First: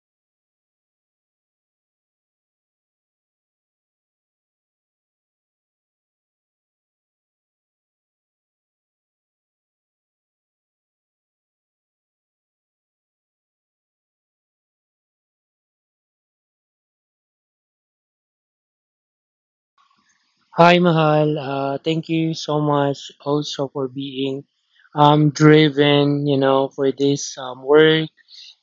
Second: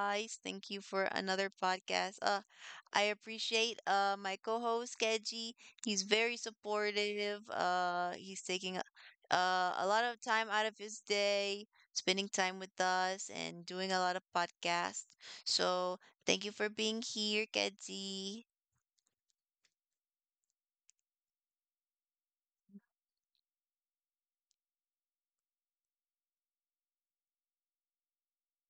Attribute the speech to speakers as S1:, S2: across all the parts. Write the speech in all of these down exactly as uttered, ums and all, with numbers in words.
S1: guys. Thank you for another podcast. Uh I appreciate uh my co-host Keji. He's very supportive. Uh he's taking uh a lot of time out of his day, spending time with us and doing a lot of podcasts. So, thank you for being here, Keji.
S2: Hi, Mahal. Uh, thank you so much also for being um, driven, you know, for this um, work.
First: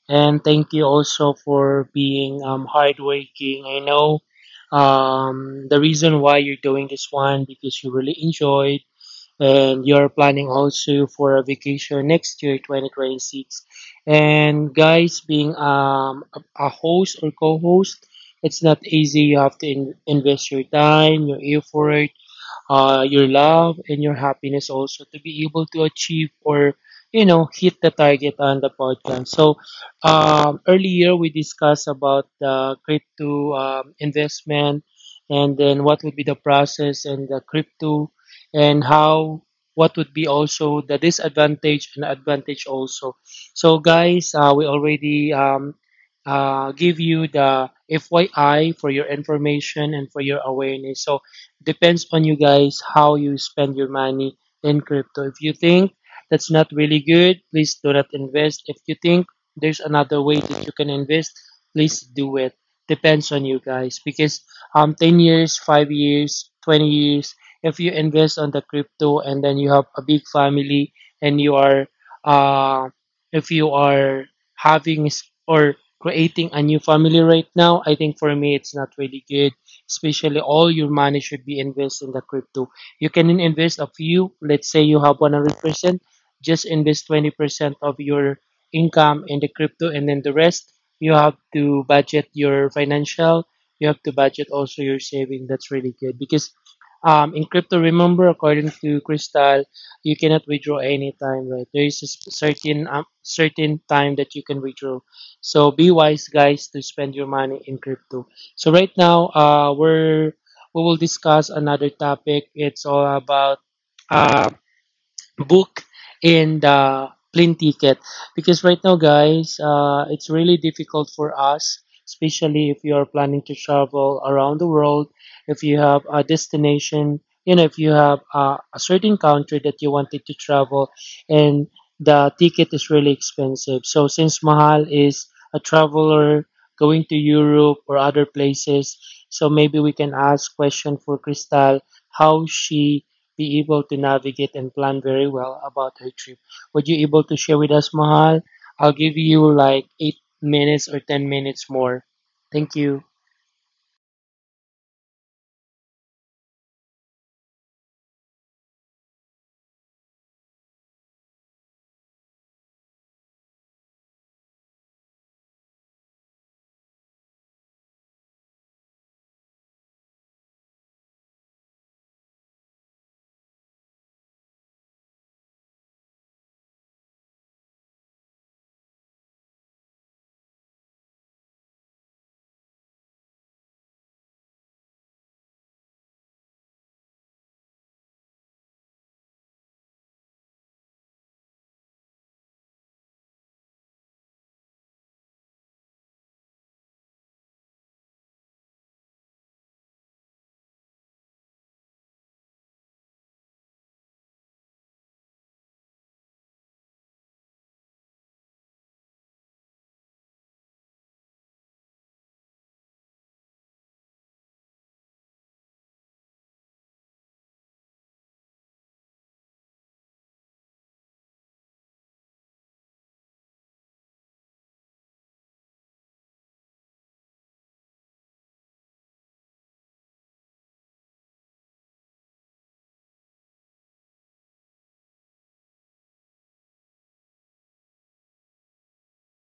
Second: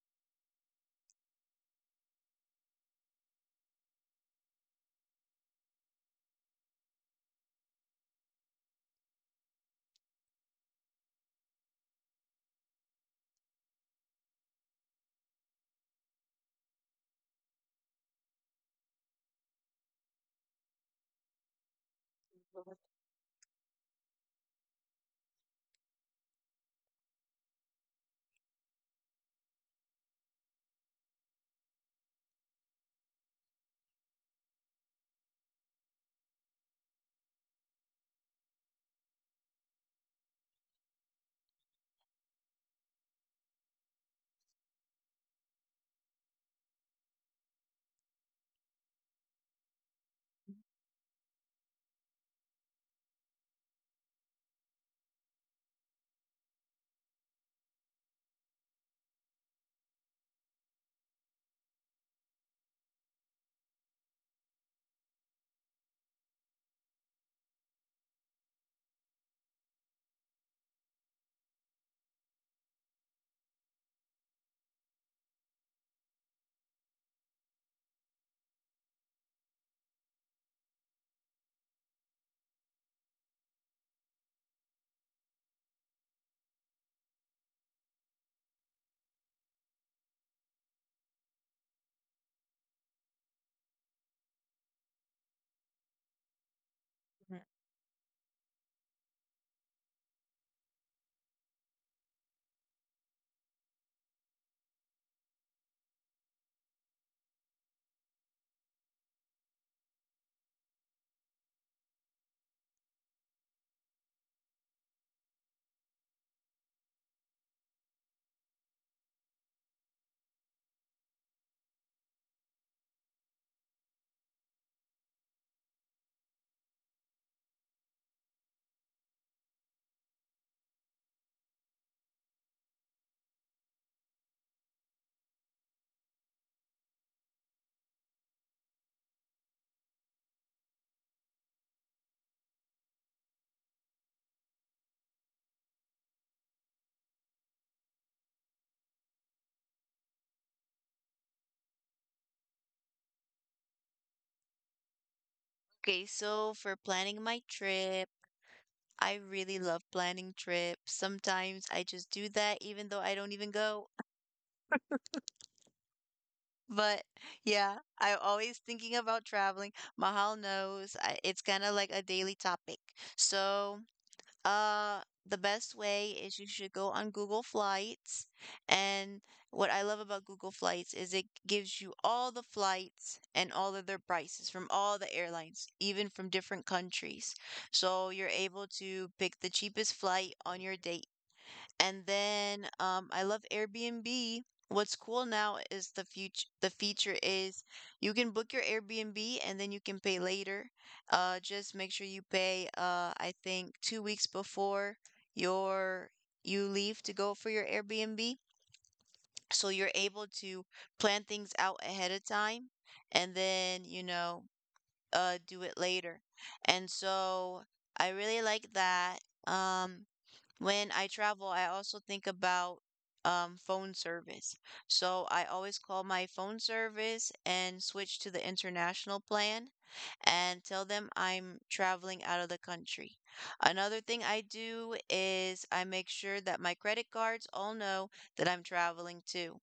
S2: And thank you also for being um, hardworking. I know um, the reason why you're doing this one because you really enjoyed and you're planning also for a vacation next year, twenty twenty-six. And guys, being um, a a host or co-host, it's not easy. You have to in- invest your time, your effort, uh, your love and your happiness also to be able to achieve or you know hit the target on the podcast. So um, earlier we discussed about the crypto um, investment and then what would be the process and the crypto and how, what would be also the disadvantage and advantage also. So guys, uh, we already um, uh, give you the F Y I, for your information and for your awareness. So depends on you guys how you spend your money in crypto. If you think that's not really good, please do not invest. If you think there's another way that you can invest, please do it. Depends on you guys because um ten years, five years, twenty years, if you invest on the crypto and then you have a big family and you are, uh if you are having s- or creating a new family right now, I think for me it's not really good, especially all your money should be invested in the crypto. You can invest a few, let's say you have one hundred percent, just invest twenty percent of your income in the crypto and then the rest you have to budget your financial, you have to budget also your saving. That's really good because um, in crypto, remember, according to Crystal, you cannot withdraw anytime, right? There is a s- certain um, certain time that you can withdraw. So be wise, guys, to spend your money in crypto. So right now, uh, we're we will discuss another topic. It's all about uh, book in the plane ticket because right now guys, uh, it's really difficult for us, especially if you are planning to travel around the world, if you have a destination, you know, if you have a, a certain country that you wanted to travel and the ticket is really expensive. So since Mahal is a traveler going to Europe or other places, so maybe we can ask question for Crystal how she be able to navigate and plan very well about her trip. Would you able to share with us, Mahal? I'll give you like eight minutes or ten minutes more. Thank you.
S1: Okay, so for planning my trip, I really love planning trips. Sometimes I just do that even though I don't even go. But yeah, I'm always thinking about traveling. Mahal knows I, it's kind of like a daily topic. So, uh, the best way is you should go on Google Flights. And what I love about Google Flights is it gives you all the flights and all of their prices from all the airlines, even from different countries. So you're able to pick the cheapest flight on your date, and then um, I love Airbnb. What's cool now is the future. The feature is you can book your Airbnb and then you can pay later. Uh, just make sure you pay. Uh, I think two weeks before your you leave to go for your Airbnb, so you're able to plan things out ahead of time, and then you know, uh do it later. And so I really like that. Um, when I travel, I also think about um, phone service. So I always call my phone service and switch to the international plan and tell them I'm traveling out of the country. Another thing I do is I make sure that my credit cards all know that I'm traveling too,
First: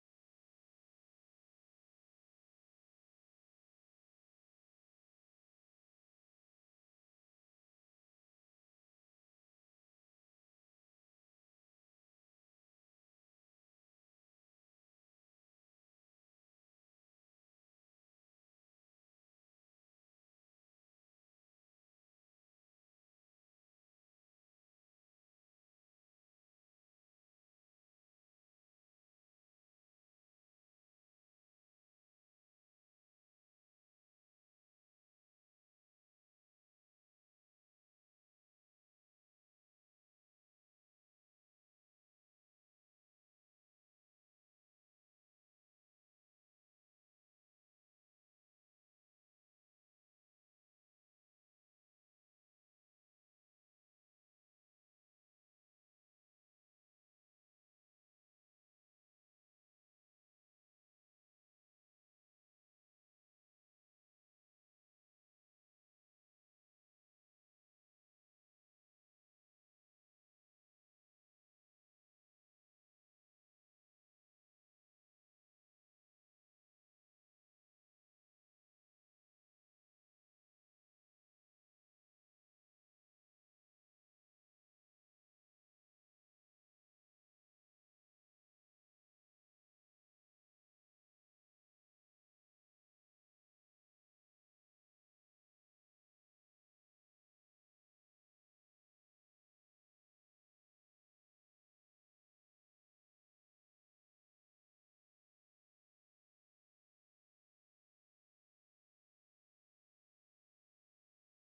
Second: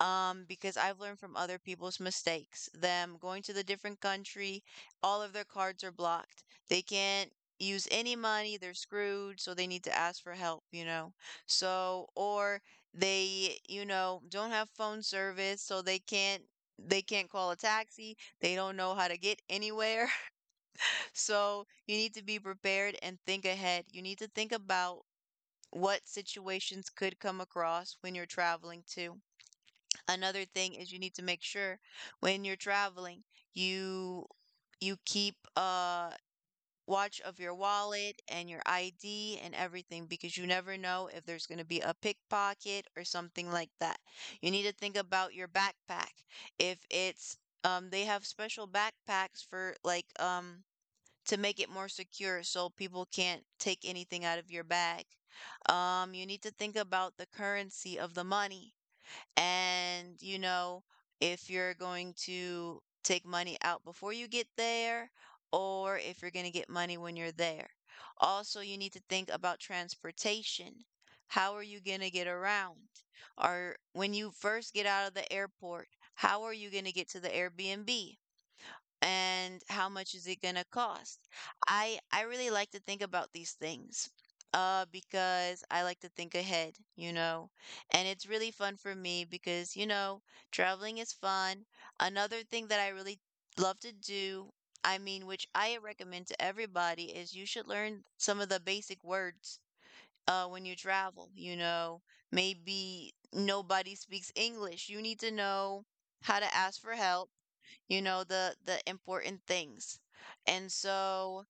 S1: um, because I've learned from other people's mistakes. Them going to the different country, all of their cards are blocked. They can't use any money, they're screwed, so they need to ask for help, you know. So, or they, you know, don't have phone service, so they can't, they can't call a taxi. They don't know how to get anywhere. So, you need to be prepared and think ahead. You need to think about what situations could come across when you're traveling too. Another thing is you need to make sure when you're traveling, you you keep uh watch of your wallet and your I D and everything because you never know if there's going to be a pickpocket or something like that. You need to think about your backpack. If it's um they have special backpacks for like, um to make it more secure so people can't take anything out of your bag. Um you need to think about the currency of the money and, you know, if you're going to take money out before you get there, or if you're going to get money when you're there. Also, you need to think about transportation. How are you going to get around? Or when you first get out of the airport, how are you going to get to the Airbnb? And how much is it gonna cost? I I really like to think about these things, uh, because I like to think ahead, you know, and it's really fun for me because you know traveling is fun. Another thing that I really love to do, I mean, which I recommend to everybody, is you should learn some of the basic words. Uh, when you travel, you know, maybe nobody speaks English. You need to know how to ask for help, you know, the the important things. And so,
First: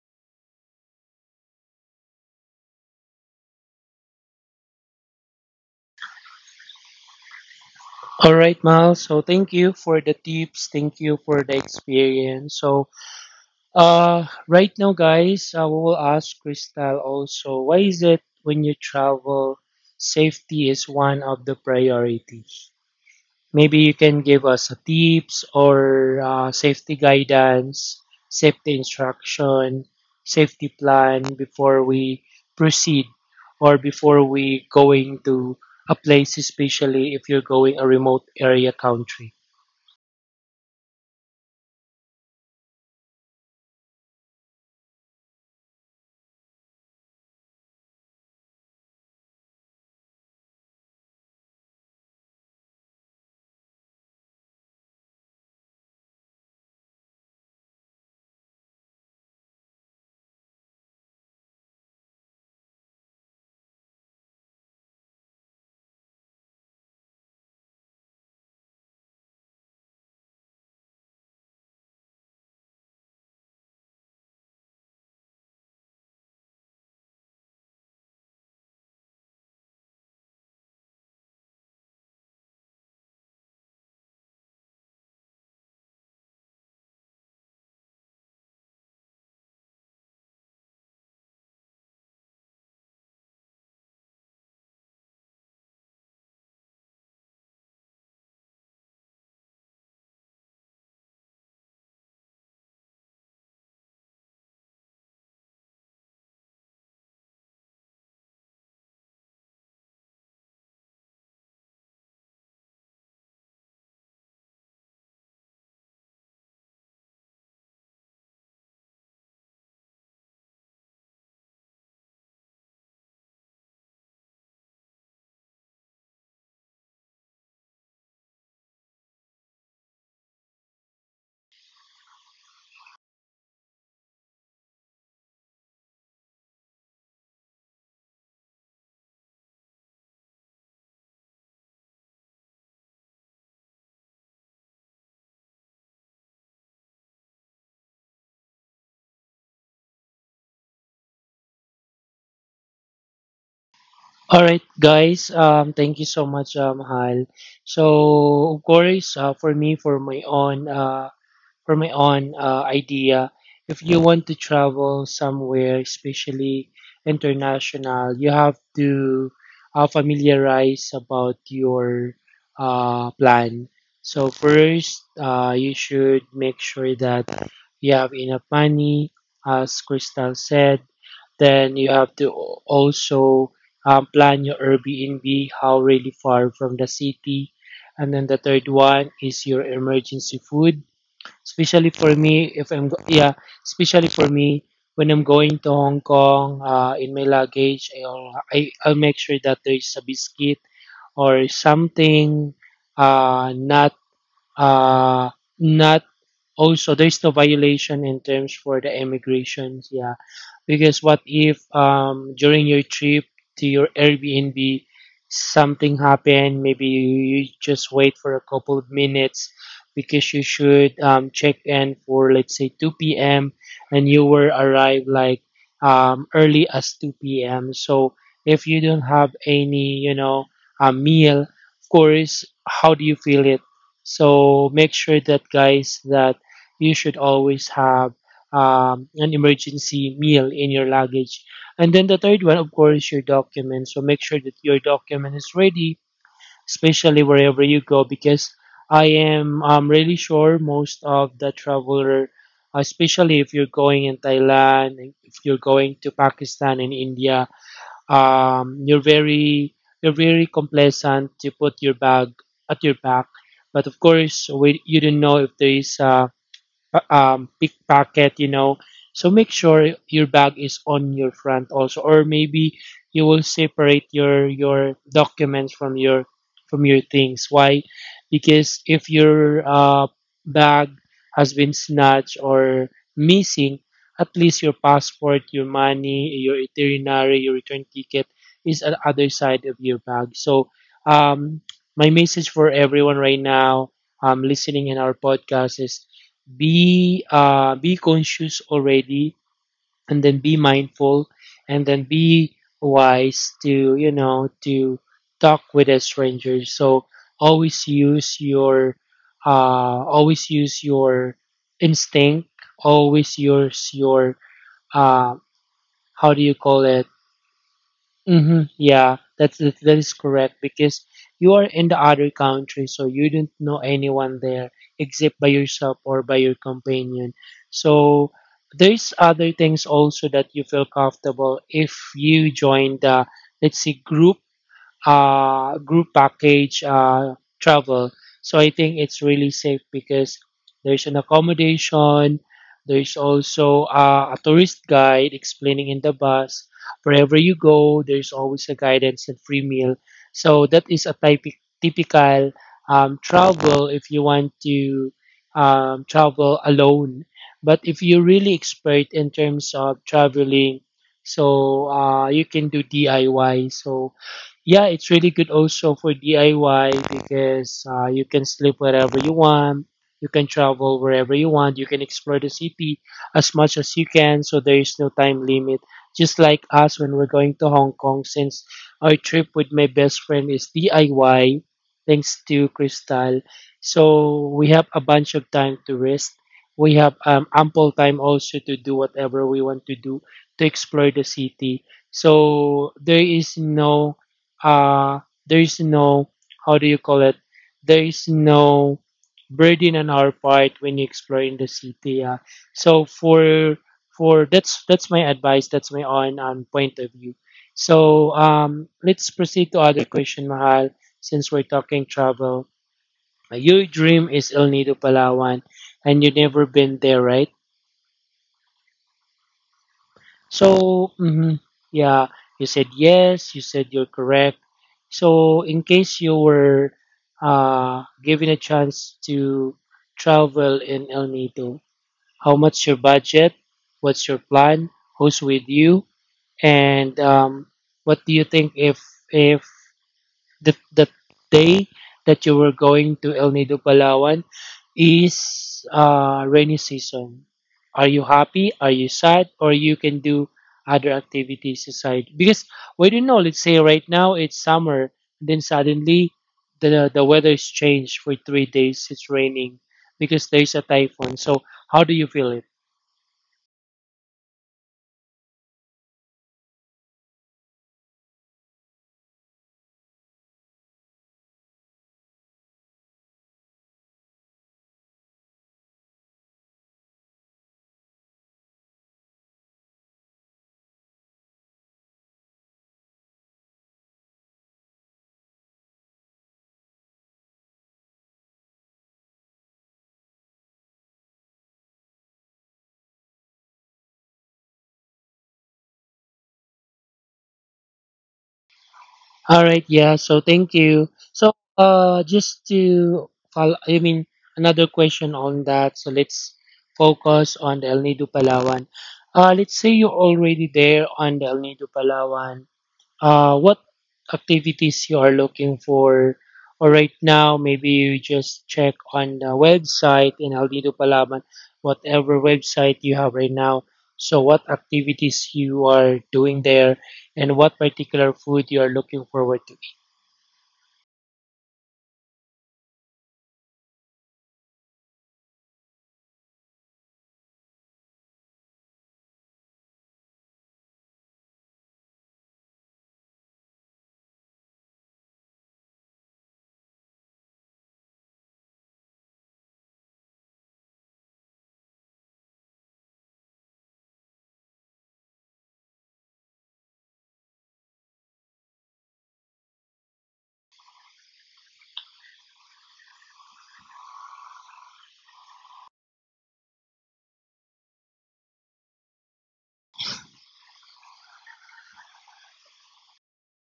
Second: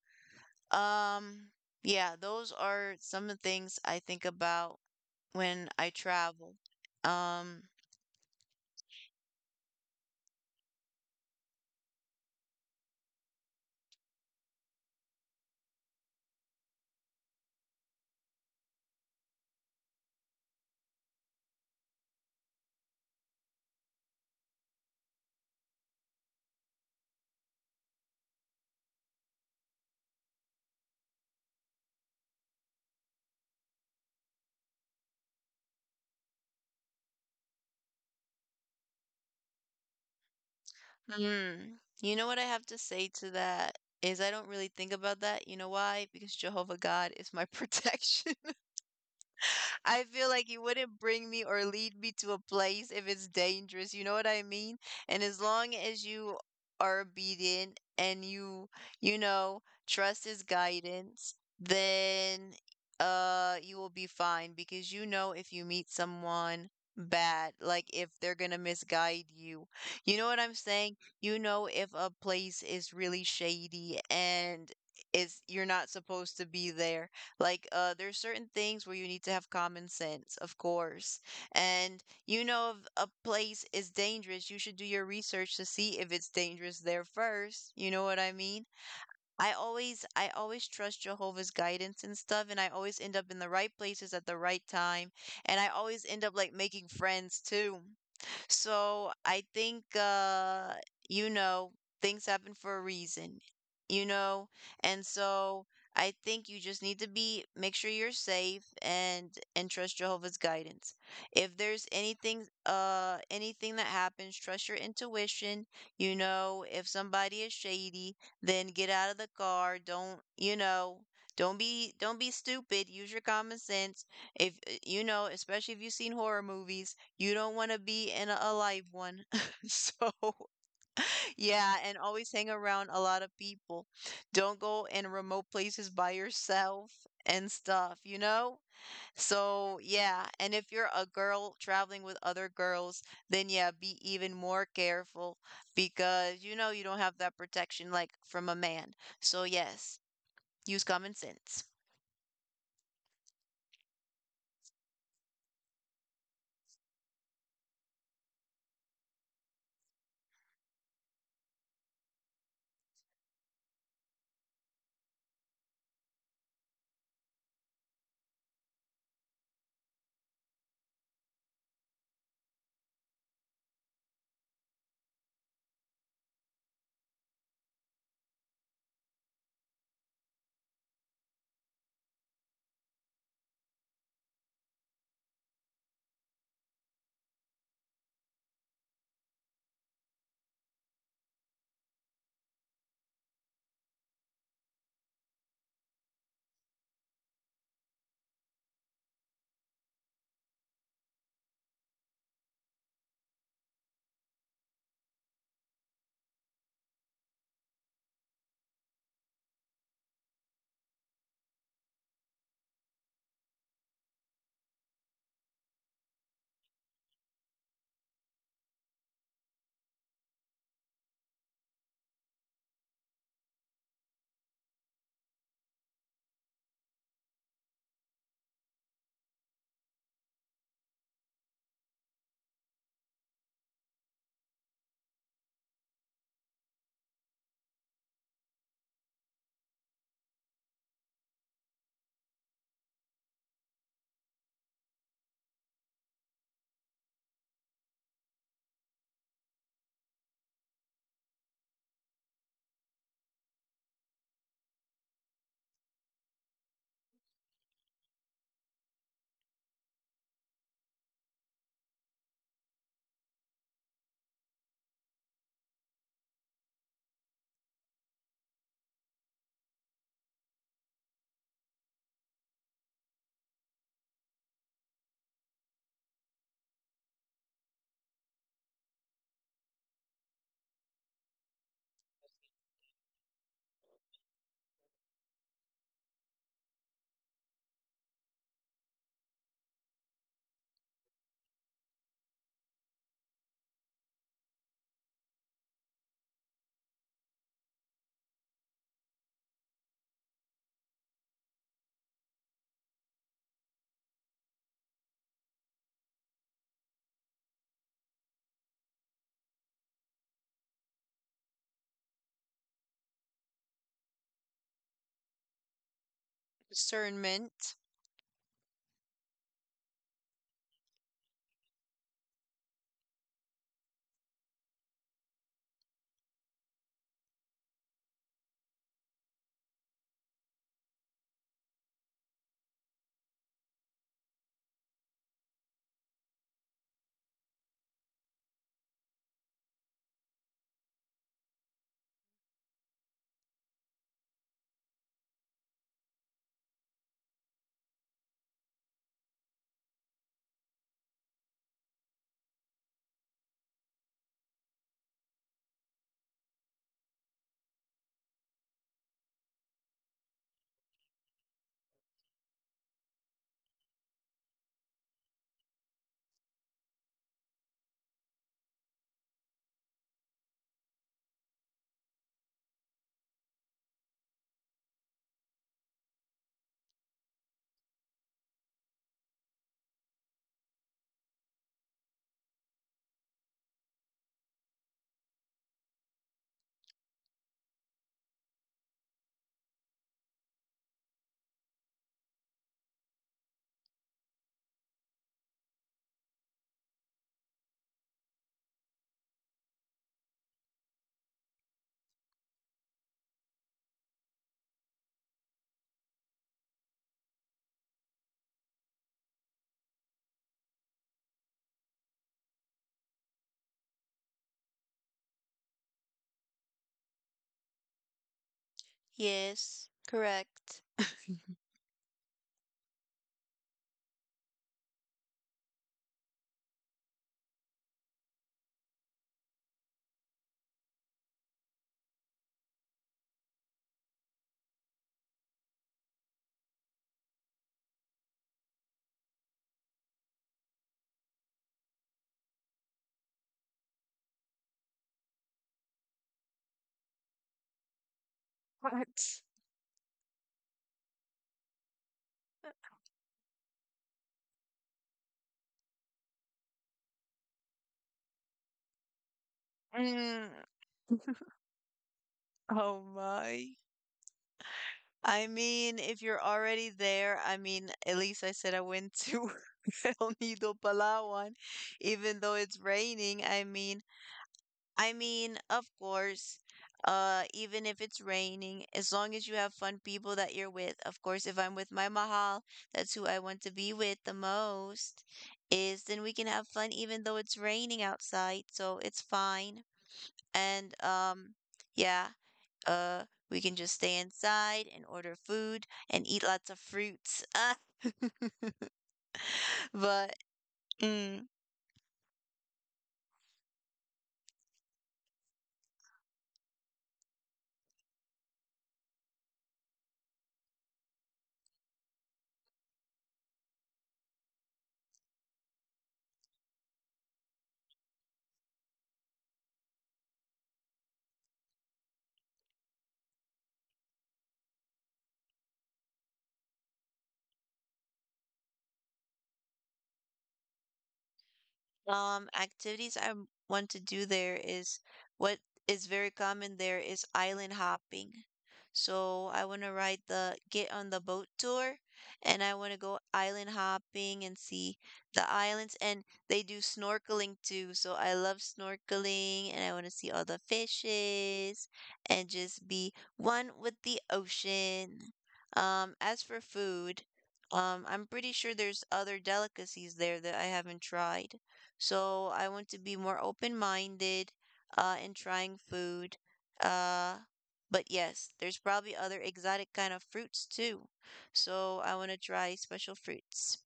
S1: um, yeah, those are some of the things I think about when I travel. Um,
S2: All right, Mahal. So thank you for the tips. Thank you for the experience. So, uh, right now, guys, uh, we will ask Crystal also. Why is it when you travel, safety is one of the priority? Maybe you can give us a tips or uh, safety guidance, safety instruction, safety plan before we proceed or before we going to a place, especially if you're going a remote area country.
S1: hmm, you know what I have to say to that is I don't really think about that. You know why? Because Jehovah God is my protection. I feel like you wouldn't bring me or lead me to a place if it's dangerous. You know what I mean? And as long as you are obedient and you, you know, trust his guidance, then uh you will be fine because you know if you meet someone bad, like if they're gonna misguide you. You know what I'm saying? You know if a place is really shady and it's you're not supposed to be there like, uh, there's certain things where you need to have common sense, of course. And you know if a place is dangerous, you should do your research to see if it's dangerous there first. You know what I mean? I always I always trust Jehovah's guidance and stuff, and I always end up in the right places at the right time, and I always end up like making friends too. So I think, uh, you know, things happen for a reason, you know? And so I think you just need to be, make sure you're safe, and and trust Jehovah's guidance. If there's anything, uh, anything that happens, trust your intuition. You know, if somebody is shady, then get out of the car. Don't, you know, don't be, don't be stupid. Use your common sense. If, eh, you know, especially if you've seen horror movies, you don't want to be in a live one. So, yeah, and always hang around a lot of people. Don't go in remote places by yourself and stuff, you know? So, yeah, and if you're a girl traveling with other girls, then yeah, be even more careful because you know you don't have that protection like from a man. So, yes, use common sense.
S2: All right, guys. Um, thank you so much, um, Hal. So, of course, uh, for me, for my own. Uh, for my own uh, idea, if you want to travel somewhere, especially international, you have to uh, familiarize about your uh, plan. So first, uh, you should make sure that you have enough money, as Crystal said. Then you have to also um, plan your Airbnb, how really far from the city. And then the third one is your emergency food, especially for me if I'm go- yeah, especially for me when I'm going to Hong Kong, uh, in my luggage, I'll I, I'll make sure that there is a biscuit or something, uh, not uh, not also there's no violation in terms for the immigrations, yeah. Because what if um, during your trip to your Airbnb, something happened? Maybe you just wait for a couple of minutes because you should um, check in for let's say two p m and you were arrived like um, early as two p m. So if you don't have any, you know, a meal, of course, how do you feel it? So make sure that guys that you should always have um, an emergency meal in your luggage. And then the third one, of course, your documents. So make sure that your document is ready, especially wherever you go, because I am um, really sure most of the traveler, especially if you're going in Thailand, if you're going to Pakistan and India, um, you're very, you're very complacent to put your bag at your back. But of course, we, you don't know if there is um, uh, um, pickpocket, you know. So make sure your bag is on your front also, or maybe you will separate your your documents from your, from your things. Why? Because if your uh, bag has been snatched or missing, at least your passport, your money, your itinerary, your return ticket is at other side of your bag. So um, my message for everyone right now um, listening in our podcast is be uh, be conscious already and then be mindful and then be wise to you know to talk with a stranger. So always use your, uh, always use your instinct, always use your, uh, how do you call it?
S1: Discernment.
S2: Hmm, yeah, that's that that is correct because you are in the other country, so you don't know anyone there except by yourself or by your companion. So there's other things also that you feel comfortable if you join the, let's say, group uh, group package uh, travel. So I think it's really safe because there's an accommodation, there's also uh, a tourist guide explaining in the bus. Wherever you go, there's always a guidance and free meal. So that is a type, typical um, travel if you want to um, travel alone. But if you're really expert in terms of traveling, so uh, you can do D I Y. So yeah, it's really good also for D I Y because uh, you can sleep wherever you want, you can travel wherever you want, you can explore the city as much as you can, so there is no time limit. Just like us when we're going to Hong Kong, since our trip with my best friend is D I Y, thanks to Crystal. So we have a bunch of time to rest. We have um, ample time also to do whatever we want to do, to explore the city. So there is no, uh, there is no, how do you call it? There is no burden on our part when you explore in the city. Uh, so for for that's that's my advice. That's my own um, point of view. So um, let's proceed to other question, Mahal. Since we're talking travel, Uh, your dream is El Nido, Palawan, and you never been there, right?
S1: Yes, correct.
S2: So, mhm, yeah, you said yes, you said you're correct. So, in case you were uh, given a chance to travel in El Nido, how much your budget? What's your plan? Who's with you? And um, what do you think if if the the day that you were going to El Nido, Palawan is uh, rainy season. Are you happy? Are you
S1: What?
S2: sad? Or you can do other activities aside. Because we don't know. Let's say right now it's summer, then suddenly the the weather is changed for three days. It's raining
S1: Mm.
S2: because there's a typhoon. So how do you feel it?
S1: Oh my. I mean, if you're already there, I mean, at least I said I went to El Nido Palawan, even though it's raining. I mean, I mean, of course, uh, even if it's raining, as long as you have fun people that you're with. Of course, if I'm with my mahal, that's who I want to be with the most, is then we can have fun even though it's raining outside, so it's fine. And um, yeah. Uh, we can just stay inside and order food and eat lots of fruits.
S2: All right,
S1: but
S2: yeah. So thank you.
S1: mm,
S2: So uh just to follow, I mean, another question on that. So let's focus on the El Nido Palawan. Uh let's say you're already there on the El Nido Palawan. Uh, what activities you are looking for. Or right now, maybe you just check on the website in El Nido Palaman, whatever website you have right now. So, what activities you are doing there, and what particular food you are looking forward to.
S1: Um, activities I m- want to do there is what is very common there is island hopping. So I want to ride the get on the boat tour and I want to go island hopping and see the islands, and they do snorkeling too. So I love snorkeling and I want to see all the fishes and just be one with the ocean. Um, as for food, um, I'm pretty sure there's other delicacies there that I haven't tried. So I want to be more open-minded, uh, in trying food. Uh, but yes, there's probably other exotic kind of fruits too. So I want to try special fruits.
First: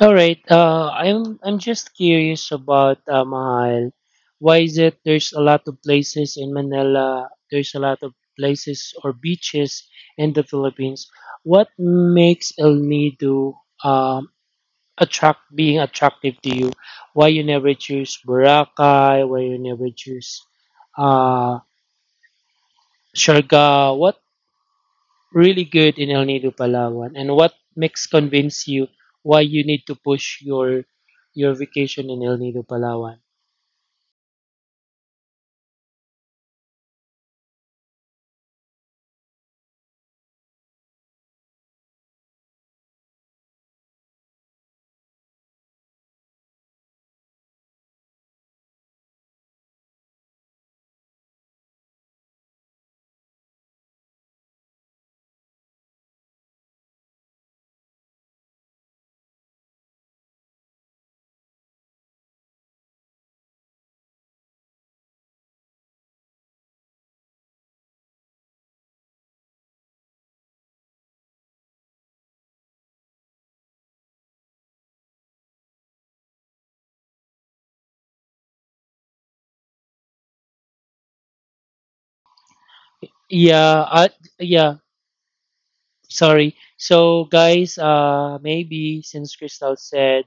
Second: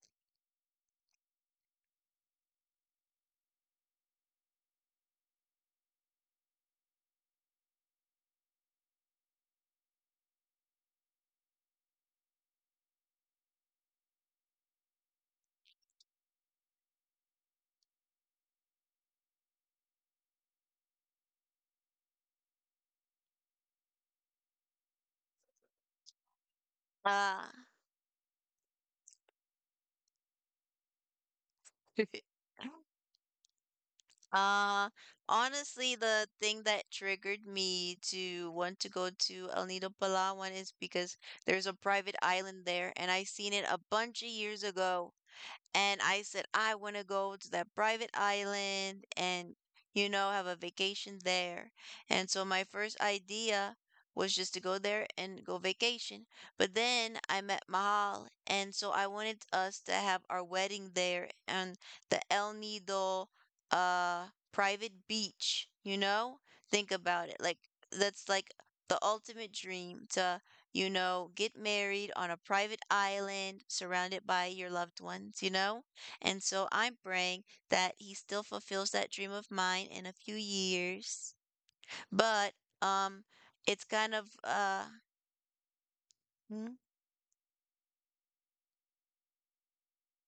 S2: All right. Uh, I'm I'm just curious about, uh, Mahal. Why is it there's a lot of places in Manila? There's a lot of places or beaches in the Philippines. What makes El Nido um, attract being attractive to you? Why you never choose Boracay? Why you never choose, uh, Siargao? What really good in El Nido, Palawan? And
S1: Uh,
S2: what makes convince you why you need to push your your vacation in El Nido, Palawan?
S1: uh, honestly, the thing that triggered me to want to go to El Nido Palawan is because there's a private island there, and I seen it a bunch of years ago. And I said, I want to go to that private island and, you know, have a vacation there. And so my first idea was just to go there and go vacation. But then I met Mahal. And so I wanted us to have our wedding there on the El Nido, uh, private beach, you know? Think about it. Like, that's like the ultimate dream to, you know, get married on a private island surrounded by your loved ones, you know? And so I'm praying that he still fulfills that dream of mine in a few years. But um it's
S2: Yeah, uh,
S1: kind of
S2: yeah.
S1: uh
S2: Sorry.
S1: hmm,
S2: So, guys, uh, maybe since Crystal said,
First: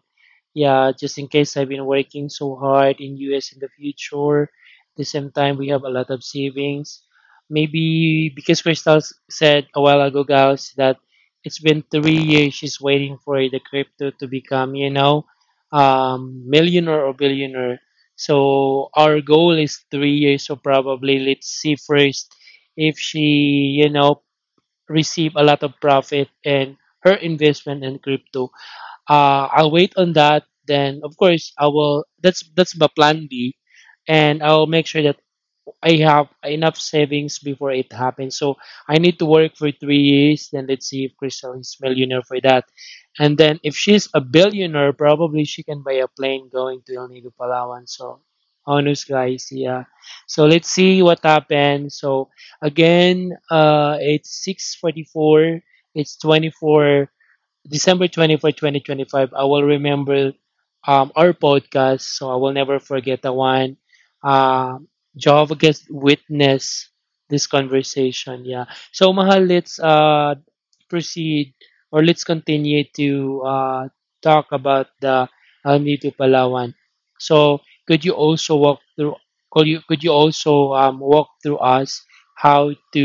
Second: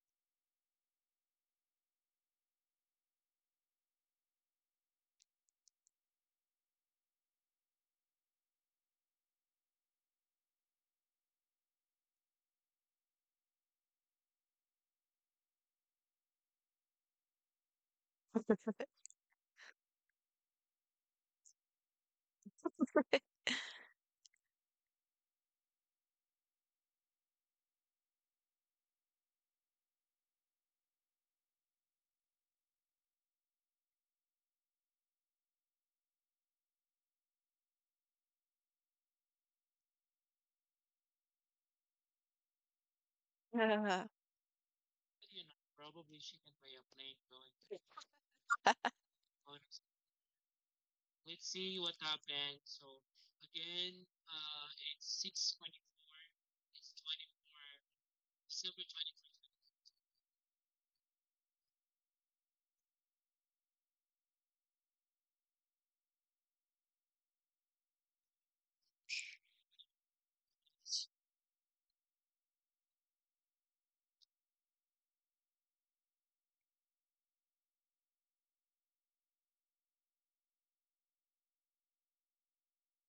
S2: yeah, just in case I've been working so hard in U S in the future. At the same time, we have a lot of savings. Maybe because Crystal s- said a while ago, guys, that it's been three years she's waiting for the crypto to become, you know, um, millionaire or billionaire. So our goal is three years. So probably let's see first if she, you know, receive a lot of profit and her investment in crypto, uh, I'll wait on that. Then, of course, I will. That's that's my plan B, and I'll make sure that I have enough savings before it happens. So I need to work for three years. Then let's see if Crystal is millionaire for that. And then if she's a billionaire, probably she can buy a plane going to El Nido, Palawan. So honest guys, yeah. So let's see what happens. So again, uh, it's six forty-four. It's twenty-four. December twenty-fourth, twenty twenty-five, I will remember um, our podcast. So I will never forget the one. Um, Jehovah gets Witness, this conversation. Yeah. So, Mahal, let's uh, proceed or let's continue to uh, talk about the Almi to Palawan. So could you also walk through could you could you also um, walk through us how to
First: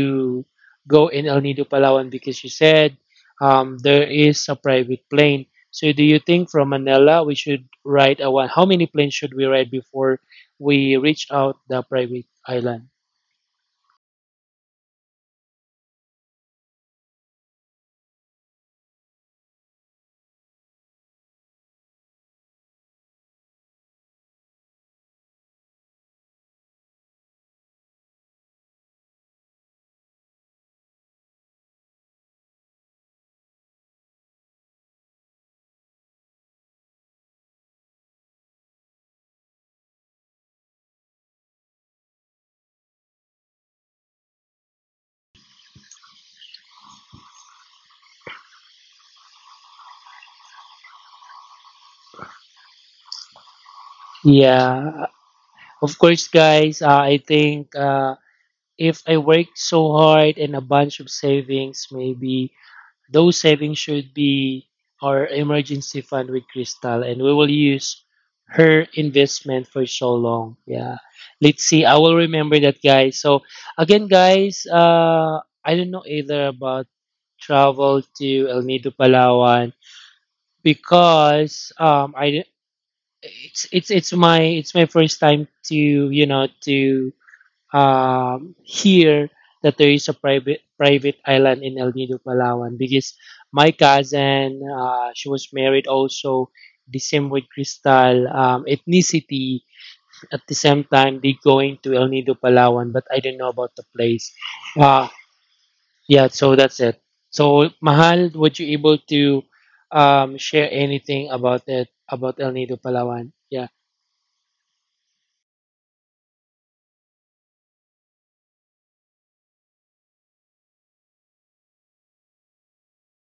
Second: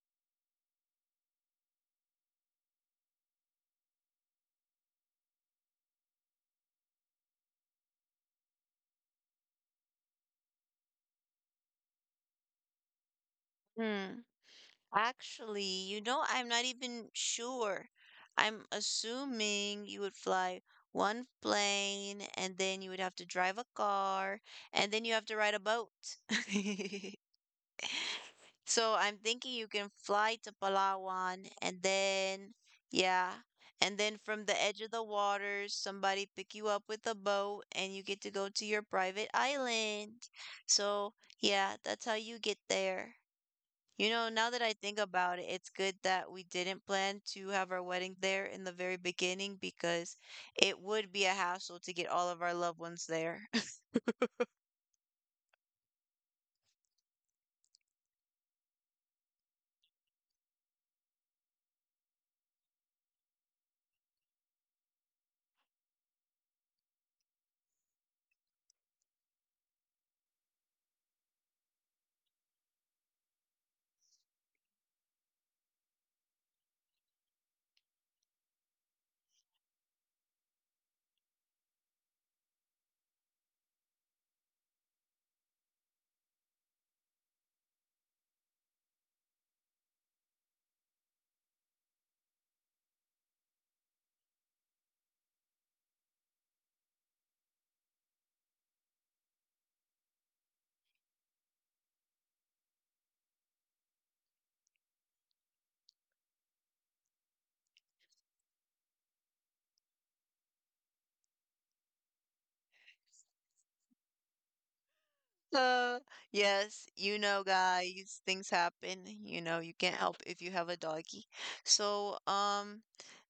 S2: go in El Nido Palawan because you said um, there is a private plane. So do you think from Manila we should ride a one? How many planes should we ride before we reach out the private island?
S1: hmm, actually, you know, I'm not even sure. I'm assuming you would fly one plane and then you would have to drive a car and then you have to ride a boat. So I'm thinking you can fly to Palawan and then, yeah, and then from the edge of the waters, somebody pick you up with a boat and you get to go to your private island. So, yeah, that's how you get there. You know, now that I think about it, it's good that we didn't plan to have our wedding there in the very beginning because it would be a hassle to get all of our loved ones there.
S2: Yeah, of course, guys. Uh, I think. Uh, if I worked so hard and a bunch of savings, maybe those savings should be our emergency fund with Crystal, and we will use her investment for so long. Yeah, let's see. I will remember that, guys. So again, guys, uh, I don't know either about travel to El Nido, Palawan, because um, I it's it's it's my it's my first time to you know to um, hear that there is a private private island in El Nido, Palawan, because my cousin, uh, she was married also the same with Crystal um, ethnicity. At the same time, they going to El Nido, Palawan, but I don't know about the place. Uh, yeah, so that's it. So Mahal, would you able to um, share anything about it about El Nido, Palawan? Yeah.
S1: Uh, yes, you know, guys, things happen. You know, you can't help if you have a doggy. So, um,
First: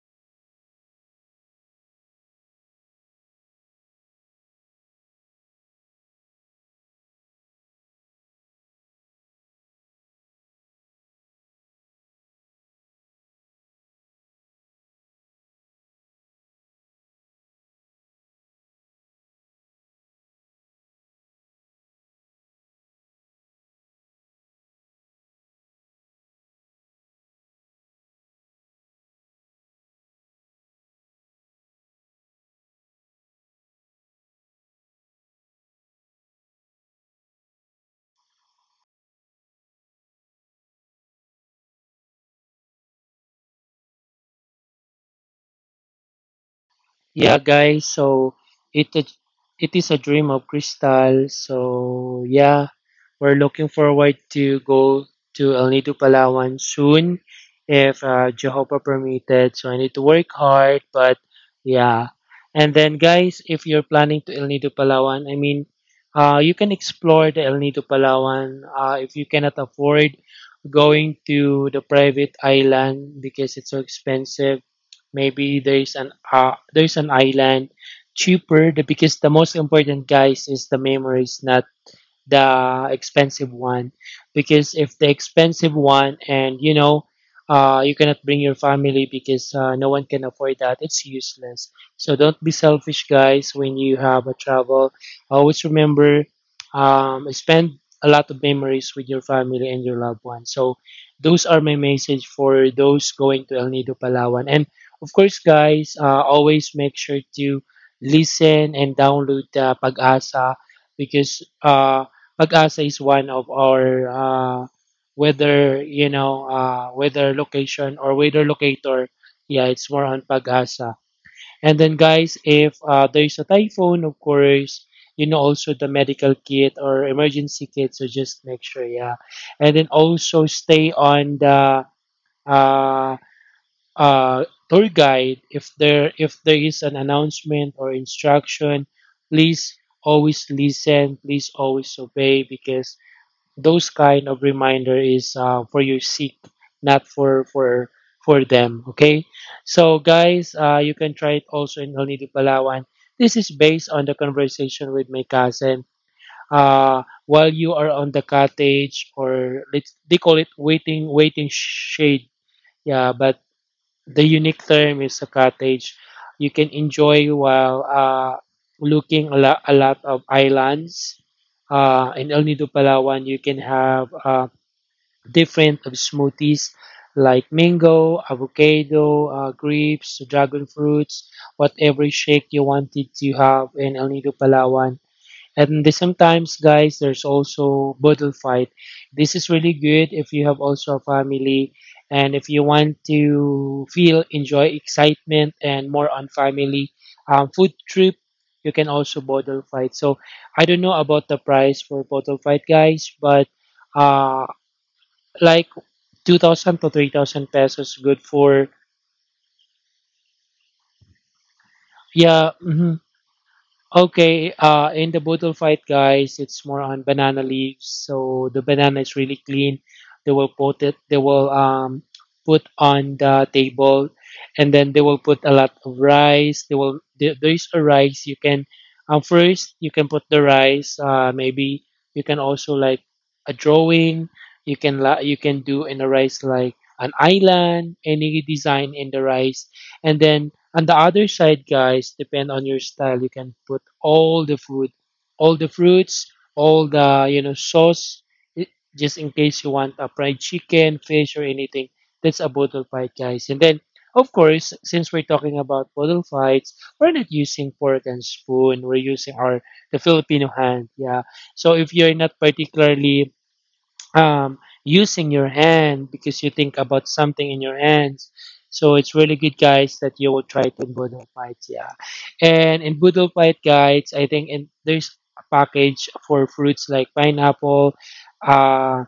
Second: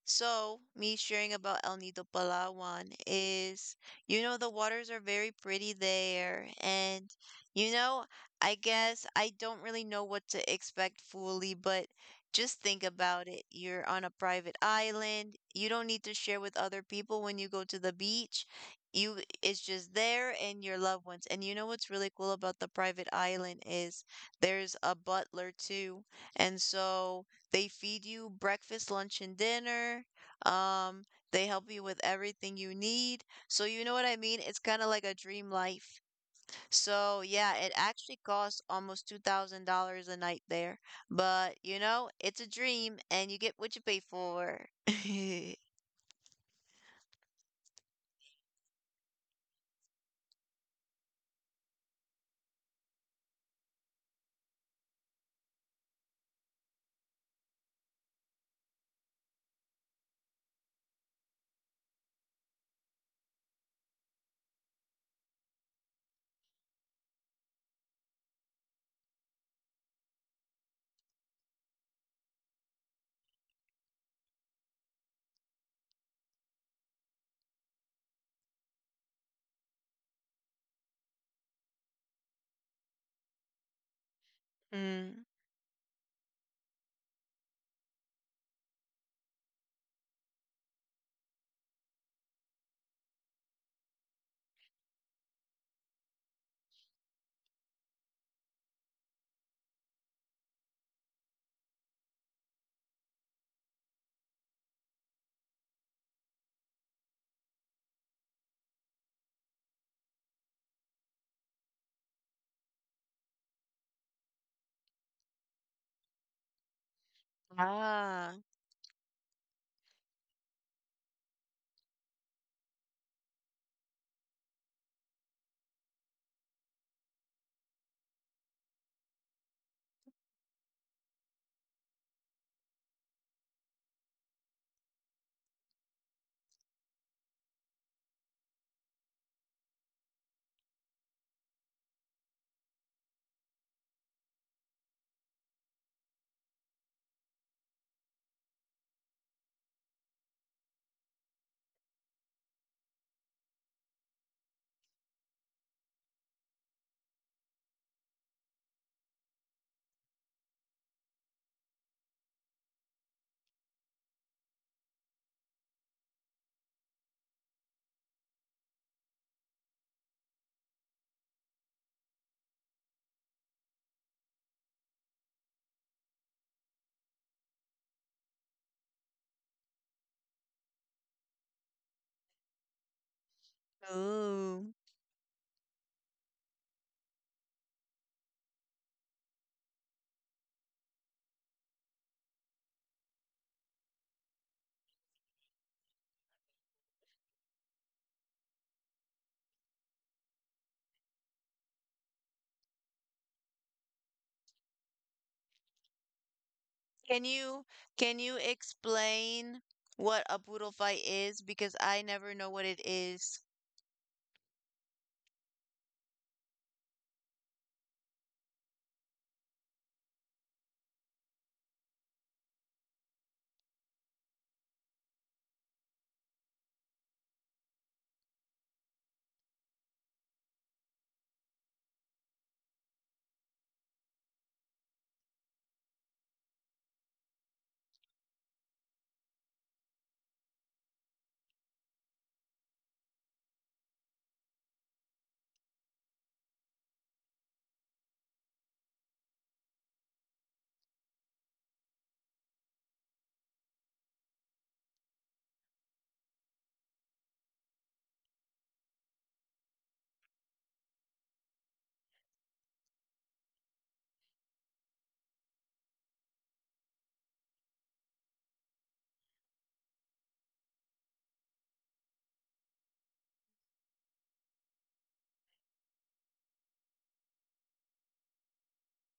S1: so me sharing about El Nido Palawan is, you know, the waters are very pretty there, and you know, I guess I don't really know what to expect fully, but just think about it. You're on a private island. You don't need to share with other people when you go to the beach. You It's just there and your loved ones. And you know what's really cool about the private island is there's a butler too. And so they feed you breakfast, lunch, and dinner. Um, they help you with everything you need. So you know what I mean? It's kind of like a dream life. So yeah, it actually costs almost two thousand dollars a night there. But you know, it's a dream and you get what you pay for.
S2: Yeah, guys. So it is- it is a dream of Crystal. So yeah, we're looking forward to go to El Nido, Palawan soon, if uh, Jehovah permitted. So I need to work hard, but yeah. And then, guys, if you're planning to El Nido, Palawan, I mean, uh, you can explore the El Nido, Palawan. Uh, if you cannot afford going to the private island because it's so expensive. Maybe there's an uh, there's an island cheaper. The because the most important guys is the memories, not the expensive one, because if the
S1: Mm.
S2: expensive one and you know uh, you cannot bring your family because uh, no one can afford that, it's useless. So don't be selfish guys when you have a travel, always remember um, spend a lot of memories with your family and your loved ones. So those are my message for those going to El Nido Palawan. And of course guys, uh, always make sure to listen and download the Pag-asa, because uh, Pag-asa is one of our uh, weather, you know, uh, weather location or
S1: Ah,
S2: weather locator. Yeah, it's more on Pag-asa. And then guys, if uh, there's a typhoon, of course, you know, also the medical kit or emergency kit. So just make sure, yeah. And then also stay on the uh, uh, tour guide. If there if there is an announcement or instruction, please always listen. Please always obey, because those kind of reminder is uh, for your seek, not for for for them, okay? So guys, uh, you can try it also in El Nido Palawan. This is based on the conversation with my cousin, uh, while you are on the cottage, or let's they call it waiting waiting shade, yeah. But the unique term is a cottage. You can enjoy while uh, looking a, lot a lot of islands uh, in El Nido Palawan. You can have uh, different of smoothies like mango, avocado, uh, grapes, dragon fruits, whatever shake you wanted to have in El Nido
S1: ooh.
S2: Palawan. And the, sometimes, guys, there's also bottle fight. This is really good if you have also a family, and if you want to feel enjoy excitement and more on family um, food trip. You can also bottle fight. So I don't know about the price for bottle fight, guys, but uh, like Two thousand to three
S1: Can
S2: thousand
S1: you
S2: pesos
S1: can
S2: good
S1: you
S2: for
S1: explain what a poodle fight is? Because I never know
S2: yeah
S1: what it
S2: mhm.
S1: is.
S2: Okay, uh, in the bottle fight, guys, it's more on banana leaves. So the banana is really clean. They will put it. They will um put on the table, and then they will put a lot of rice. They will there, there is a rice you can um first you can put the rice. Uh, maybe you can also like a drawing. You can la- you can do in the rice like an island, any design in the rice, and then on the other side, guys, depend on your style. You can put all the food, all the fruits, all the you know sauce, i- just in case you want a fried chicken, fish, or anything. That's a bottle fight, guys. And then, of course, since we're talking about bottle fights, we're not using fork and spoon. We're using our the Filipino hand. Yeah. So if you're not particularly um, using your hand because you think about something in your hands. So it's really good, guys, that you will try it in Boodle Fights. Yeah, and in Boodle Fight, guys, I think in, there's a package for fruits like pineapple, uh,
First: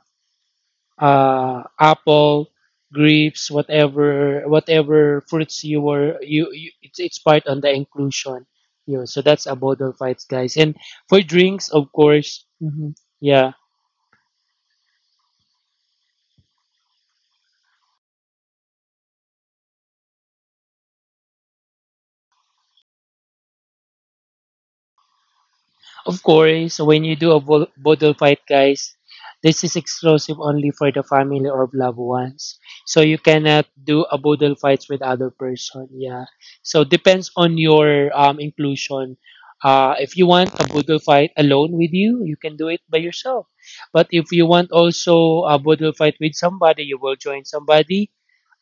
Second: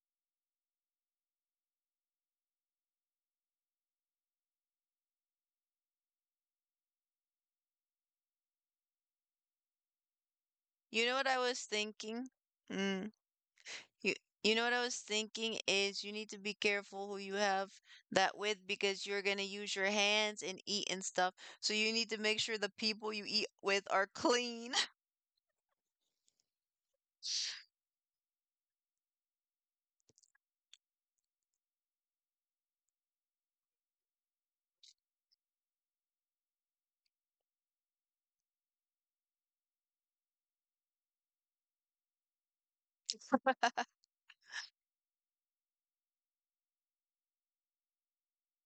S2: uh, apple, grapes, whatever, whatever fruits you were you, you it's, it's part on the inclusion. Yeah, so that's a Boodle Fights, guys, and
S1: You know
S2: for
S1: what I was
S2: drinks, of
S1: thinking?
S2: course. Hmm.
S1: Mm,
S2: Yeah.
S1: you you know what I was thinking is you need to be careful who you have that with because you're gonna use your hands and eat and stuff. So you need to make sure the people you eat with are clean.
S2: Of course, when you do a bo- bottle fight, guys, this is exclusive only for the family or loved ones. So you cannot do a bottle fights with other person. Yeah. So depends on your um inclusion. Uh, if you want a bottle fight alone with you, you can do it by yourself. But if you want also a bottle fight with somebody, you will join somebody.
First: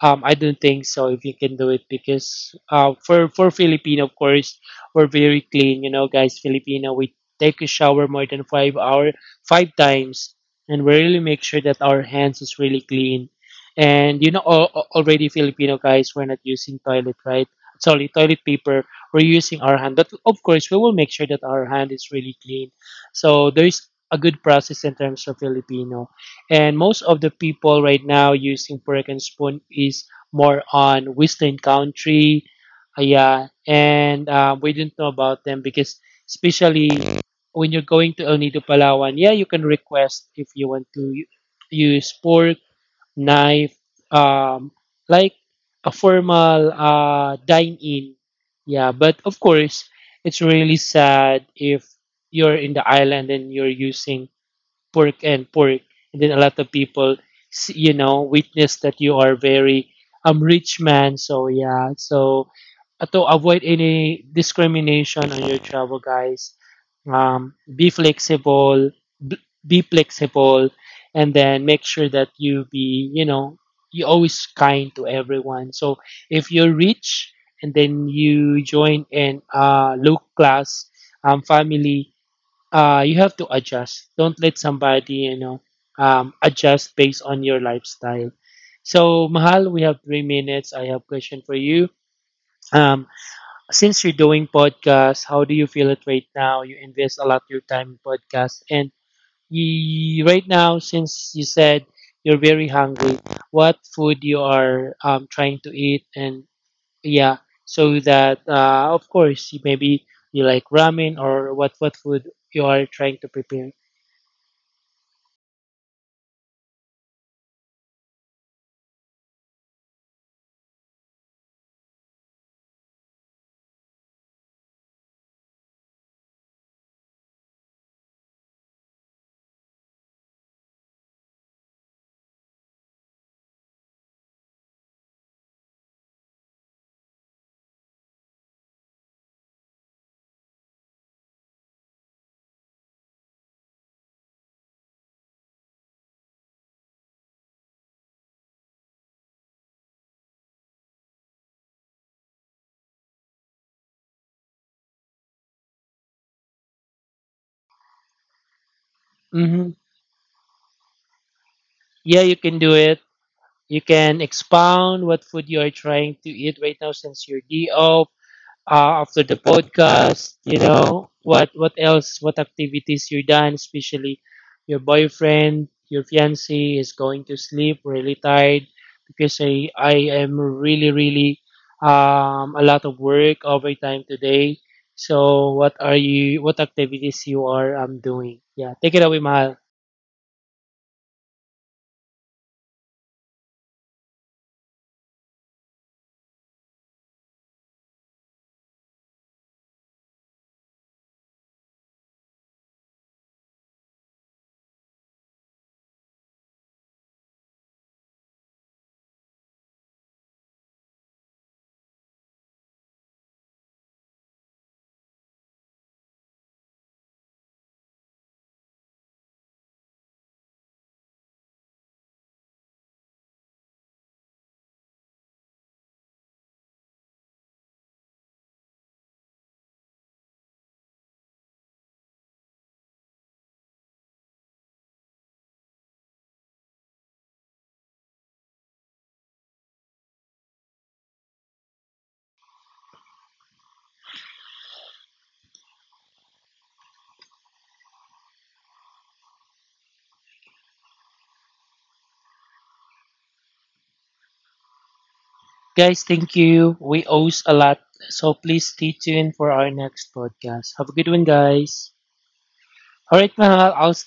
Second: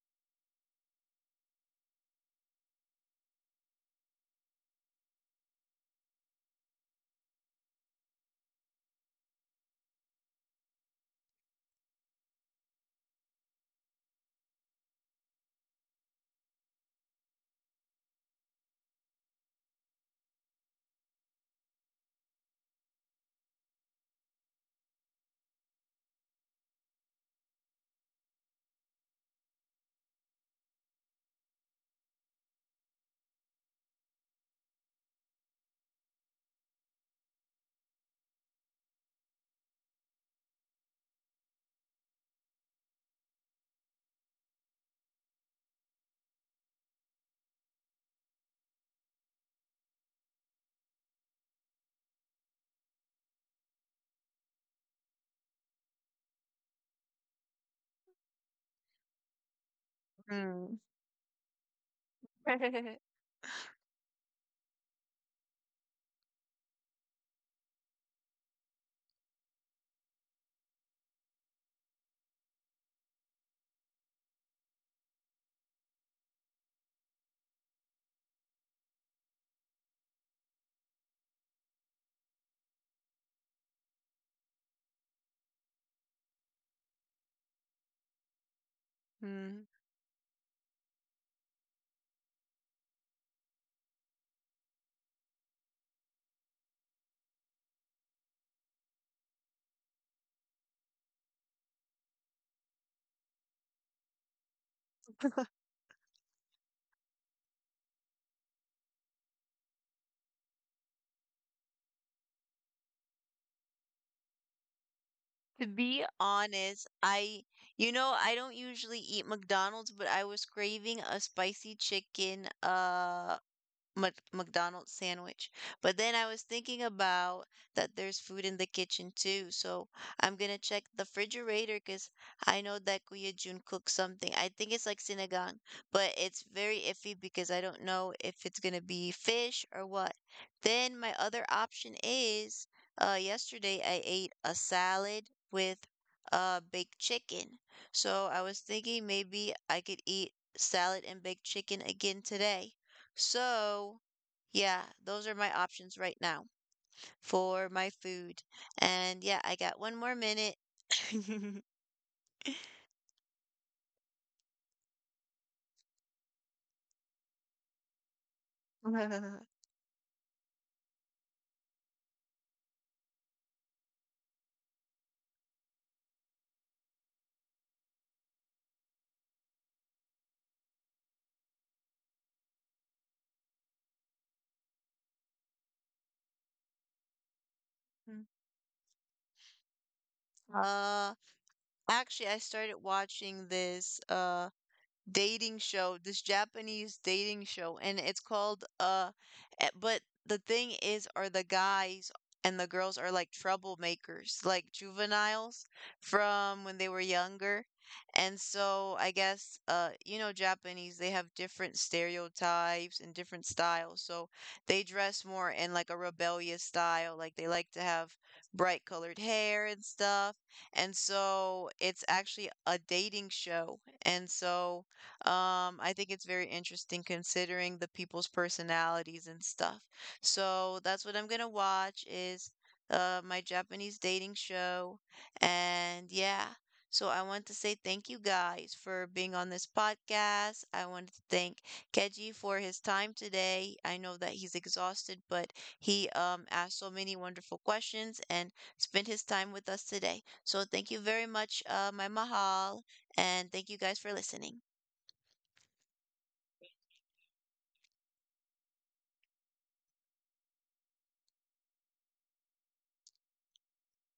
S2: Um, I don't think so if you can do it because uh, for for Filipino, of course, we're very clean, you know, guys. Filipino, we take a shower more than five hour five times, and we really make sure that our hands is really clean. And you know, al- al- already Filipino guys, we're not using toilet, right? Sorry, toilet paper. We're using our hand, but of course, we will make sure that our hand is really clean. So there is a good process in terms of Filipino, and most of the people right now using fork and spoon is more on Western country, uh, yeah, and uh, we didn't know about them, because especially when you're going to El Nido, Palawan, yeah, you can request if you want to u- use fork, knife, um, like a formal uh, dine-in. Yeah, but of course, it's really sad if you're in the island and you're using pork and pork. And then a lot of people, s- you know, witness that you are very um rich man. So yeah, so uh, to avoid any discrimination on your travel, guys. Um, be flexible, b- be flexible, and then make sure that you be, you know, you always kind to everyone. So if you're rich and then you join in a low class um, family, uh, you have to adjust. Don't let somebody, you know, um, adjust based on your lifestyle. So,
S1: Mm.
S2: Mahal, we have three minutes. I have question for you. Um, since you're doing podcast, how do you feel it right now? You invest a lot of your time in podcast, and you, right now, since you said you're very hungry, what food you are um, trying to eat, and yeah, so that uh, of course you- maybe you like ramen or what what food you are trying to prepare.
S1: Be honest, I you know I don't usually eat McDonald's, but I was craving a spicy chicken, uh Mc McDonald's sandwich. But then I was thinking about that there's food in the kitchen too, so I'm gonna check the refrigerator because I know that Kuya Jun cooked something. I think it's like sinigang, but it's very iffy because I don't know if it's gonna be fish or what. Then my other option is, uh, yesterday I ate a salad with uh baked chicken. So I was thinking maybe I could eat salad and baked chicken again today. So, yeah, those are my options right now for my food. And yeah, I
S2: Hmm.
S1: got one more minute.
S2: Yeah, you can do it. You can expound what food you are trying to eat right now since you're D O uh, after the podcast. You know what? What else? What activities you done? Especially your boyfriend, your fiance is going to sleep really tired because I I am really really um a lot of work overtime today. So what are you? What activities you are um doing? Yeah, take it away, Mahal.
S1: Uh, Actually, I started watching this uh dating show, this Japanese dating show, and it's called uh eh, but the thing is are the guys and the girls are like troublemakers, like juveniles from when they were younger. And so I guess uh you know Japanese, they have different stereotypes and different styles. So they dress more in like a rebellious style, like they like to have bright colored hair and stuff. And so it's actually a dating show. And so um, I think it's very interesting considering the people's personalities and stuff. So that's what I'm gonna watch is uh my Japanese dating show. And yeah, so I want to say thank you guys for being on this podcast. I want to thank Keji for his time today. I know that he's exhausted, but he um asked so many wonderful questions and spent his time with us today. So thank you very much, uh, my Mahal, and thank you guys for listening.
S2: Guys, thank you. We owes a lot. So please stay tuned for our next podcast. Have a good one, guys. Alright, mahal. I'll stay